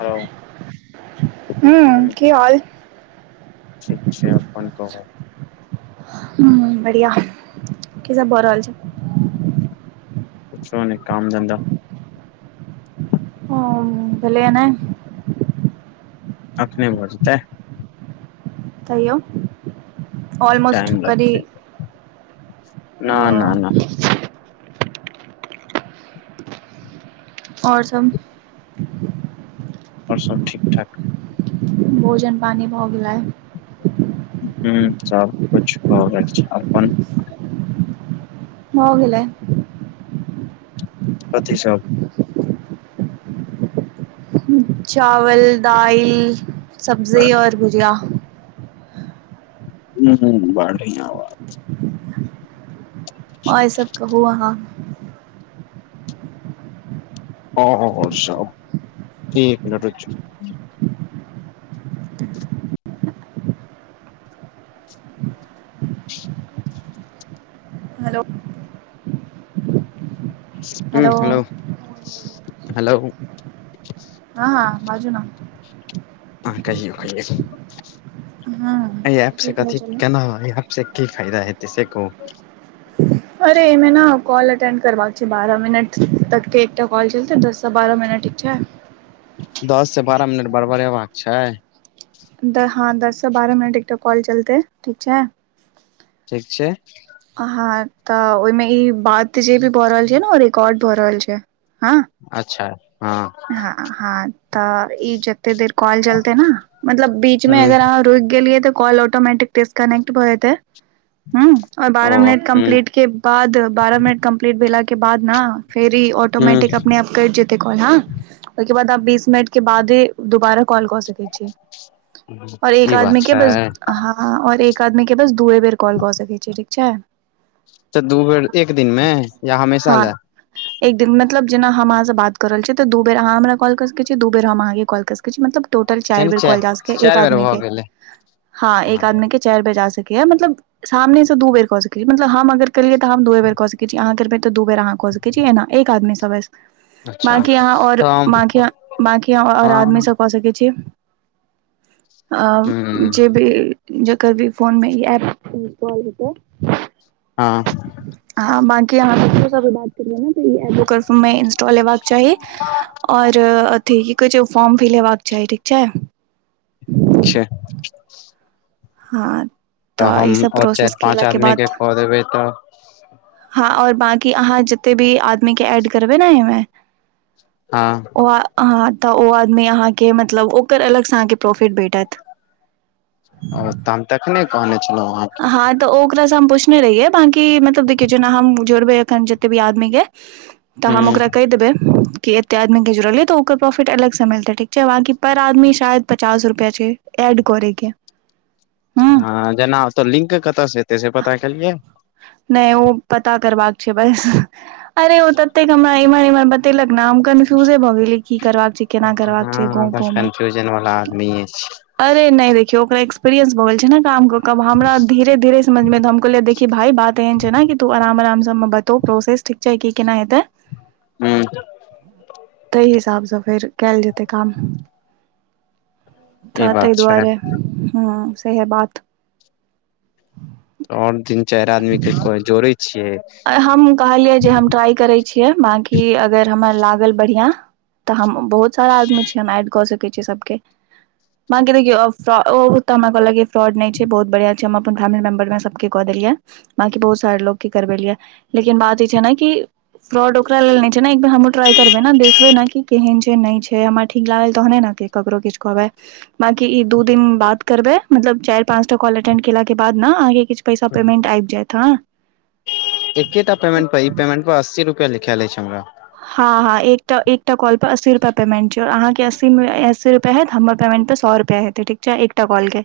हँ हूँ हुँ की हाल ठीक छै अपन कहुँ हुँ बढ़िआ की सब भऽ रहल छै कुछो नैय काम धन्धा ओ हुँ भेले या नए अखने भऽ जेतै तयौ टाइम लगतै न - न - न आओर सब आओर सब ठीक ठाक भोजन पानि भऽ गेलै हुँ सबकुछ हो रहल छै। अपन हो गेलेय कथि सब चावल, दाइल, सब्जी और भुजिया हुँ - हुँ बढ़िया बात आओर सब कहुँ अहाँ आओर सब एक मिनट रुकि जाउ हेलो उंह हेलो हेलौ, हेलौ हँ हँ बाजु न अहाँ कहियौ कहियौ हँ अहि एप से की कहै कथि छलियै केना होइये एहि से कि फायदा हेतै से कहु अरे एहिमे ने कॉल अटेंड करबाक छै बारह मिनट तकके एकटा कॉल चलतै दससँ बारह मिनट ठीक छै दस से बारह मिनट बड़बरेबाक छै दस हाँ दस से बारह मिनट एकटा कॉल चलतै, ठीक छै ठीक छै। हाँ तऽ ओहिमे ई बात जे भी भऽ रहल छै न ओ रिकॉर्ड भऽ रहल छै, हाँ अच्छा हँ हाँ हाँ तऽ ई जत जते देर कॉल चलतै ने मतलब बीच मे ह अगर अहाँ रुकि गेलियै तऽ कॉल ओत ऑटोमेटिक डिस्कनेक्ट भऽ जेतै, हुँ आओर ओ बारह मिनट ह कम्प्लीट के बाद बारह मिनट कम्प्लीट भेला के बाद न फेर ई ह ऑटोमेटिक अपने आप कटि जेतै काॅल, हाँ ओहि के बाद अहाँ बीस मिनट के बादे दुबारा कॉल कऽ सकै छी, आओर एक ई बात आदमी के बस छै हँ आओर एक आदमी के बस दुए बेर कॉल कऽ सकै छी, ठीक छै। तऽ दू बेर एक दिन मे या हमेशा हँ ले एक दिन मतलब जेना हम अहाँ से बात कऽ रहल छी तऽ दु बेर अहाँ हमरा कॉल कऽ सकै छी दु बेर हम अहाँके कॉल कऽ सकै छी। किछु मतलब टोटल चारि यानि बेर च कहल जा सकैये एक चारि बेर आदमी भऽ के, गेलै हाँ हँ एक आदमी के चारि बेर जा सकैये मतलब सामने से दु बेर कऽ सकैये, मतलब हम अगर केलियै तऽ हम दुए बेर कऽ सकै छी अहाँ करबै- तऽ दु बेर अहाँ कऽ सकै छी एना एक आदमी स बस अच्छा कि अहाँ त आओर हम बाँकी, बाँकी अहाँ आओर आदमी हम सँ कऽ सकै छी। आब ह जे भी जकर भी फोनमे ई एप इंस्टाॅल हेतै। हाँ हाँ बाँकी अहाँ केकरो स भी बात करियौ न तऽ ई एप ओकर सबमे इंस्टॉल हेबाक चाही। आओर अथि की कहै छै ओ फार्म फिल हेबाक चाही ठीक छै [inaudible] छै। हँ तऽ ई हम सब आओर प्रोसेस चारि पाँच केलाके आदमी के बाद कऽ देबै तऽ हँ आओर बाँकी अहाँ जेते भी आदमी के एड करबै ने एहिमे हँ ओ आ अहाँ तऽ ओ आदमी अहाँके मतलब ओकर अलग स अहाँके प्रोफिट भेटत। ओ तऽ हम तखने कहने छलौं अहाँके हँ तऽ ओ ओकरासँ हम पुछने रहियै, बाँकी मतलब देखियौ जेना हम जोड़बै अखैन जेते भी आदमीे के तऽ हम ह ओकरा कहि देबै कि एते आदमीे के जोड़लियै तऽ ओकर प्रोफिट अलग सँ मिलतै ठीक छै, बाँकी पर आदमी शायद पचास रुपया छै एड करै के ह हँ जेना ओतऽ लिंके कतय से हेतै से पता केलियै नहि ओ पता करबाक छै बस। अरे ओ ततेक हमरा इम्हर इम्हर बतेलक न हम कन्फ्यूजे भऽ गेलियै, की करबाक छै। हँ केना करबाक छै अहाँ गाँव बस गाँव मे कन्फ्यूजन वला आदमीेये छी। अरे नय देखियौ ओकरा एक्सपीरियंस भऽ गेल छै ने काम कऽ कऽ, आब हमरा धीरे धीरे- समझ मे त हम कहलियै देखिये भाइ बात एहन छै न कि तु अराम अराम स समझ मे एतौ प्रोसेस ठीक छै की केना हेतै। ह तहि हिसाबस फेर कयल जेतै काम त ई बात तहि छै दुआरे हां सेहे बात ओन तिन चारि आदमीे के जोड़ै छियै आई हमहुं कहलियै जे हम ट्राई करै छियै बाकि अगर हमरा लागल बढ़िया त हम बहुत सारा आदमी छियै एड कऽ सकै छीयै सबके [inaudible] बाकि देखियौ ओ तऽ हमरा कहलक कि फ्रॉड नय छै बहुत बढ़िआं छै हम अपन फैमिली मेंबर मे सबके कऽ देलियै बाकि बहुत सारे लोग के करबेलिया लेकिन बात ई छै न कि फ्रॉड ओकरा लेल नय छै न एक बेर हमहूँ ट्राई करबे न देखबे न कि केहन छै नय छै हमरा ठीक लागल तहने न हेतै ककरो किछु कहबै बाकी ई दू दिन बात करबै मतलब चारि पाँचटा कॉल एटेंड केला के बाद न अहाँ के किछु पैसा पेमेंट आबि जायत हँ एकेटा पेमेंट पर ई पेमेंट प अस्सी रुपया लिखाल अछि हमरा हँ हँ एकटा एकटा कॉलपर अस्सी रूपया पेमेन्ट छै आओर अहाँके अस्सी मे अस्सी रूपया हैयत हमर पमेन्ट पर सौ रुपया हैयत तऽ ठीक छै एकटा कॉल के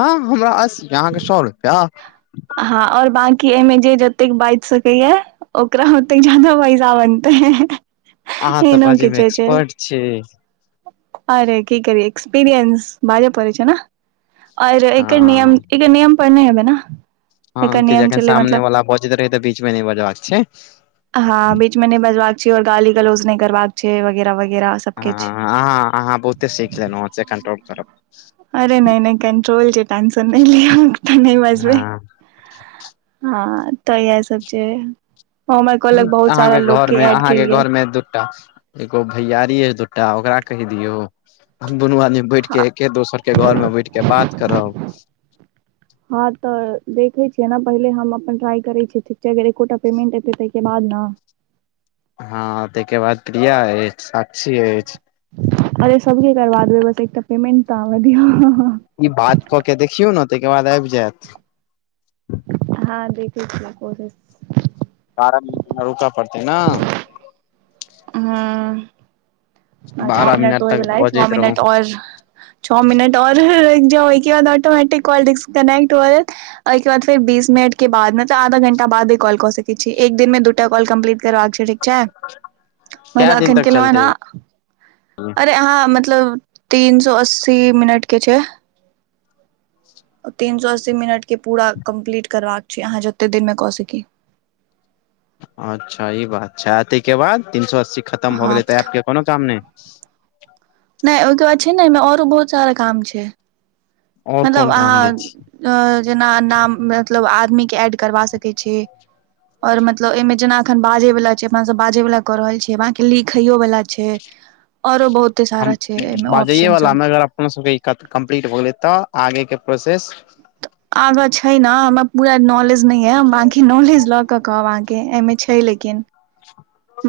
अँ हमरा अस्सी अहाँके सौ रुपैआ हँ आओर बंकी एहिमे जे जतेक बाजि सकैया ओकरा होते जादा पैसा बनतै अहाँ तऽ एहनो बाजै मे किछो छै एक्सपर्ट छी अरे की करियै एक्सपीरियंस बाज पड़ै छै न आर एकर नियम हँ इकर नियम पर नै एबै न हँ कि जखन सामने वाला बजैत रहै तऽ बीचमे नय बजबाक छै हँ बीच मे नय बजबाक छैय आओर गाली गलोज नय करबाक छैय वगैरा वगैरास हँ आँहाँ आहाँ बहुते सीख लेलौं हाँ से कंटोप करब आरे नय नय कंट्रोल के टेंशन नै लिअ ओत नै बजबै हँ हँ तऽ आइ जे हम आइ काॅलक बहुत सारा लोग के ऐड केलियै मै दूटा एगो भैयारी अइ दूटा ओकरा कहि दियौ हम दुनू आदमी बैठ हँ के एके दोसर के घर मे बैठ के बात करब हँ तऽ देखै छियै न पहिले हम अपन ट्राई करै छियै अगर एकोटा पेमेंट एतै तैके बाद न हँ तैके बाद प्रिया अछि साक्षी एछि अरे सबके करबा देबै बस एकटा पेमेंट तऽ आब दियौ ई बात कके देखियौ न तै के बाद आइब जैयत हँ देखै छियै कोशिश फारम रूक पड़तै न हूँ अछ बारह [unintelligible] मिनट तक होयवला अछि छ बजैत रहू मिनट आओर छ मिनट आओर रुकजाव ओइ के बाद ऑटोमेटिक कॉल डिस्कनेक्ट भजएत ओहिके बाद फेर बीस मिनट के बाद मे आधा घंटा बादे कॉल कऽ सकैत छी एक दिन मे दूटा कॉल कम्प्लीट करबाक छै ठीक छै, मत कै दिन अखन तक केलउहै चलतै न अरे अहाँ मतलब तीन सौ अस्सी मिनट के छै तीन सौ अस्सी मिनट के पूरा कम्प्लीट करबाक छै अहाँ जते दिन मे कऽ सकी अच्छा इ बात छै तैके बाद तीन सौ अस्सी खतम भऽ हँ गेलै तऽ ऐप केँ कोनो काम नै नै ओइकेँ बाद छै न एहिमे औरो बहुत सारा काम छै और मतलब कोन काम दै छी अहाँ जेना नाम मतलब आदमी केँ ऐड करबा सकैत छी और मतलब ए मे जेना एखन बाजे वाला छै अपना सब बाजै वाला क रहल छियै बाकी लिखैयो वला छै औरो बहुते [inaudible] हम सारा छै एहिमे ऑप्शन बाजइए सब म अगर अपनो सबके इ काज कम्प्लीट भ गेलै तऽ आगे केँ प्रोसेस आगा छै नऽ हमरा पूरा नॉलेज नहि यऽबाकी नॉलेज ल कऽ कहब अहाँ केँ एमे छै लेकिन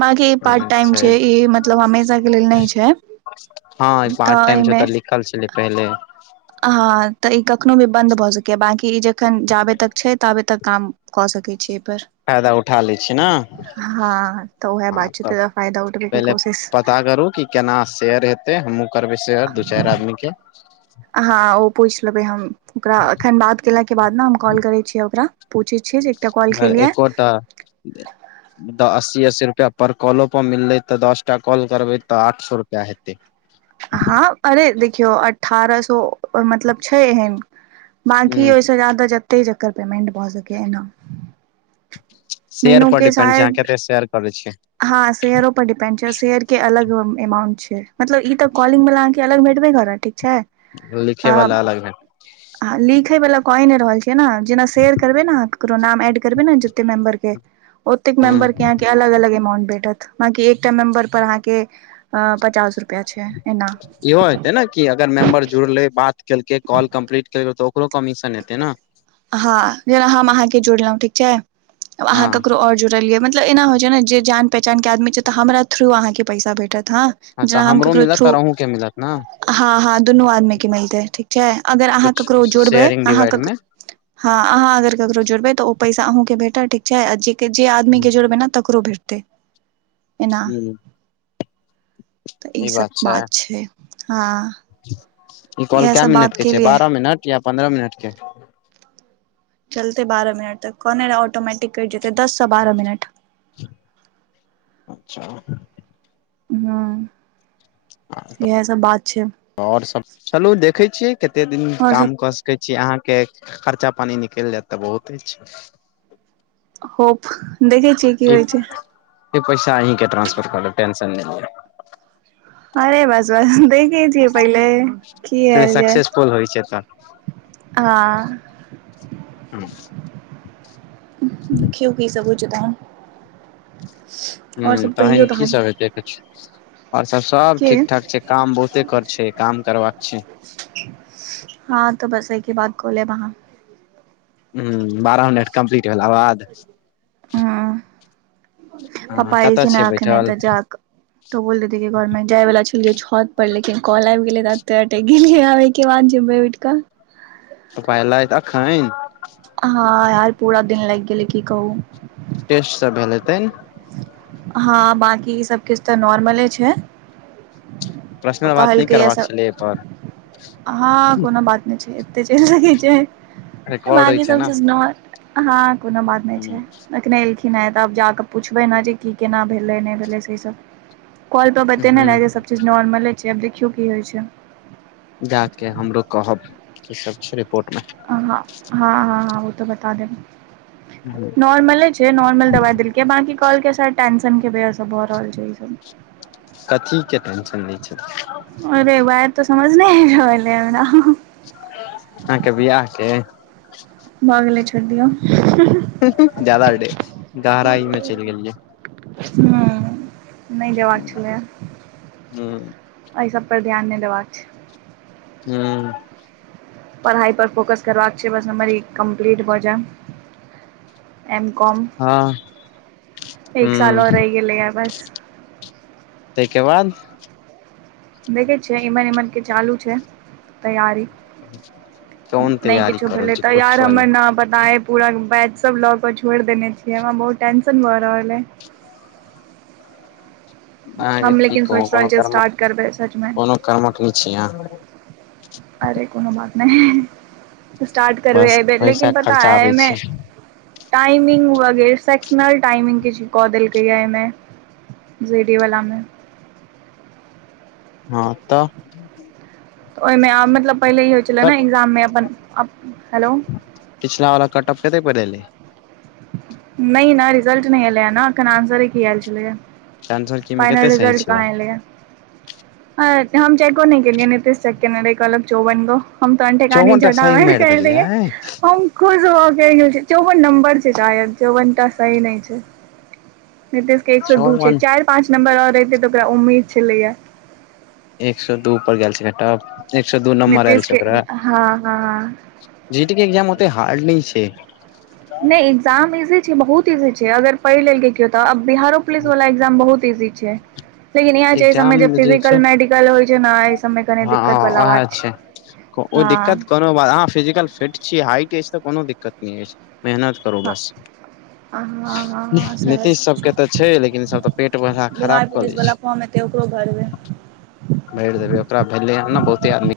बकी ई पार्ट टाइम छै ई मतलब हमेशा के लेल नहि छै [unintelligible] हँ ई पार्ट तऽ टाइम छै एहिमे ओत लिखल छलै पहिले हँ तऽ ई कखनो भी बन्द भऽ सकैये बाकि ई जखन जाबे तक छै ताबे तक काम कऽ सकै छी ए पर फायदा उठा लै छी ने [inaudible] हँ तऽ ओहे हँ बात छै तब तै दुआ फायदा उठबै केँ पहिले कोशिश पता करू कि केना शेयर हे तै हमहुँ करबै शेयर दू चार आदमी केँ हँ ओ पूछि लेबै हम ओकरा एखन बात केलाके बाद नऽ हम कॉल करै छियै ओकरा पुछै छियै जे एकटा कॉल केलियै एकोटा [inaudible] अस्सी अस्सी रुपैआ पर कॉलो पर मिललै तऽ दस टा कॉल करबै तऽ आठ सौ रुपैआ हेतै हँ अरे देखियौ अठारह सौ मतलब छै एहेन बाकि ह ओहिसँ जादा जते चकर पेमंट भऽ सकैए एनम शेयर पर डिपेंड छै अहाँ कते शेयर करै छियै हँ शेयरो पर डिपेंड छै शेयर केँ अलग अमाउंट छै मतलब ई तऽ कॉलिंग वला अहाँ केँ अलग भेटबे करत ठीक छै लिखे बला आ अलग है लिखे वाला कए नऽ रहल छियै नऽ जेना शेयर करबे नऽ ककरो नाम एड करबे नऽ जते मेम्बर केँ औतेक ह मैंबर कऽ अलग अलग ए माउंट भेटत बाकी एक टा मेंबर पर अहाँ केँ [inaudible] पचास रु [inaudible] इहो हेते नऽ कि अगर मेम्बर जुड़ले बात केलकै कॉल कम्प्लीट केलकै ओकरो कमीशन हेतै न हँ जेना हम अहाँ केँ जोड़लै ठीक छै आब अहाँ हँ ककरो और जोड़ देलिय मतलब एना होइ छै न जे जान पहचान केँ आदमी छै तऽ हमरा थ्रू अहाँकेँ पैसा भेटत हँ जेना तऽ हम हमरो ककरो मिलत थ्रू आओर अहूँके मिलत ने [inaudible] हँ हँ दुनू आदमी कऽ मिलतै ठीक छै अगर अहाँ कुछ ककरो जुड़बै शेयरिंग अहाँ डिवाइड मे ह हँ अहाँ अगर ककरो जुड़बै तऽ ओ पैसा अहूँ केँ भेट ठीक छै जे आदमीे जोड़बै नऽ तकरो भेटतै [inaudible] [unintelligible] इ ई सभ बात छै हँ इ कॉल इएह कै सब मिनट बात केँ छै केलियै बारह मिनट या पन्द्रह मिनट केँ चलतै बारह मिनट तक कहने ऑटोमैटिक कटि जेतै दससँ बारह मिनट [unintelligible] हू [unintelligible] इ है सब बात छै ओर सब चलू देखै छियै कते दिन आओर सब काम कऽ कहै छीय अहाँ केँ खर्चा पानी निकल जैत तऽ बहुत छै होप देखै छियै कि ई होइ छै ई पैसा अही के ट्रांसफर कर देब टेशन नहि ल अरे बस बस देखै छिय पहिले। कि लिअ आल जाय सक्सेसफुल होइ छै तऽ हँ ह देखियौ की सभ होइ छै तहन आओर सभ कहियौ की तहन। सब हेतै आओर सभ की ठीक ठाक छै काम बहुते कर छै काम करबाका छै। हँ तऽ बस एकी बाद क लेब अहाँ। ह बारह मिनट कम्प्लीट भेलला बाद। ह हँ कतय छियै बैठल। तो बोलेी घर मे जाय वाला छलियै छत पर लेकिन कल आबि गेले ते गेलिय आब। केवाज जिमबैटिका। त पाय लएत अखैन। हँ यार पूरा दिन लागि गेल की कहू। टेस्ट सभ भेल हेतैन। हँ बकी ई सभ किछ तऽ नॉर्मले छै। प्रर्शनल बात न करबाक छलै पर। ह कोनो बात नहि छै एते चल सी छै रिकॉर्ड होइ बाकी छै सभ ने चीज हँ कोनो बात नहि छै। कने एलखिन हे तऽब जाकऽ पुछबै ने जे की केना भेलै नहि भेलै से सभ कॉल पर बतेने रहे ह जे सभ चीज नोर्मले छै अब देखियौ की होइ छै जाके हम कहब की सभ छै रिपोर्ट मे हँ ह ह ओ तऽ बता मे देब नॉर्मले छै नॉर्मल दवाइ देलके। के बांकी कहलकई शायद टेंशन के वजह से भऽ रहल छै इ सभ कथी के टेंशन होय छै। अरे वेह तऽ समझ नहि रहले हमरा अहाके बिआहके भ गेले छोड़ि दियौ हु हु। हु हू ज्यादा गहराई में चलि गेलियै। हु। ह हू एहि सभ पर ध्यान नहि देबाक छै। हू। पढ़ाइ पर फोकस करबाक छै बस हमर ई कम्प्लीट भ जाय। एम कॉम हँ एक साल हुँ और रहि गेलये बस तय के बाद। देखै छियै इमहर इमहर के चालू छै तैयारी। कोन नहि तैयारी किछु क रहल भेलै छी तऽ यार कुछो नहि हमर न पूरा बैच सभ लऽ कऽ छोड़ि देने छियै हमरा बहुत टेंशन भऽ रहल अइ अहाँके हम की लेकिन कहू सोचि कोनो रहल छियै कर्म स्टार्ट करबै सचमे कोनो कर्मक नय छी अहाँ। अरे कोनो बात नहि। स्टार्ट करबे बस ए बेर पैसा लेकिन पता ए खर्चाबै अयमे। छी टाइमिंग वगैरह सेक्सनल टाइमिंगग किछ कऽ देलकै या एहिमे। जीडी वला मे हँ तऽ। तऽ ओहिमे मतलब पहिले ई होइ छलै कट ने एग्जाम मे अपन आ हेलो। पिछला वला कटअफ कते पर एलै। नहि नहि रिजल्ट नहि एलै ना एखन आंसरे की आयल छले या। आंसर की मे कते फाइनल सही रिजल्ट छलै कहां एलेया है हम चेको नय केलिए नीतीश चेक केने रहे कहलक चौवन गो। हम त अनठेकानी चौवन टा झटहा सही मैर के मारि आएल देलियै रहिए हम खुश भौ के आलियाई की चौवन नंबर। शायद चौवन टा सही नहि छै नीतीश के एक सौ दू छै चौवन चारि पाँच नंबर आओर रेहतै तऽ ओकरा उम्मीद छलैए। एक सए दू पर गेल छै एक सए दू नम्बर आयल नीतीश छै के ओकरा हँ हँ जीडी के एक्जाम ओते हार्ड नय छै। नहि एगजाम इजी छै बहुत इजी छै अगर पढ़ लेलके कियो तऽ अ बिहारो पुलिस वाला एग। एग्जाम बहुत इजी छै। लेकिन इह छै ए सबमे एग्जाम जे छै फिजिकल मेडिकल होइ छै ने एहि सभमे कनी हँ दिक्कत वाला उएह बात छै। ओ दिक्कत हँ कर बाद अहाँ फिजिकल फिट छीयै हाइट अछि तऽ कोनो दिक्कत नहि अछि मेहनत। करू हँ बस। हँ हँ सएह नीतीश सब सभके तऽ छै लेकिन सभ तऽ पेट में अहाँ बिहार खराब कऽ पुलिस लै वाला छै। फॉर्म ओकरो घरमे भेरि देबै ओकरा भेलै ह ने बहुते आदमी।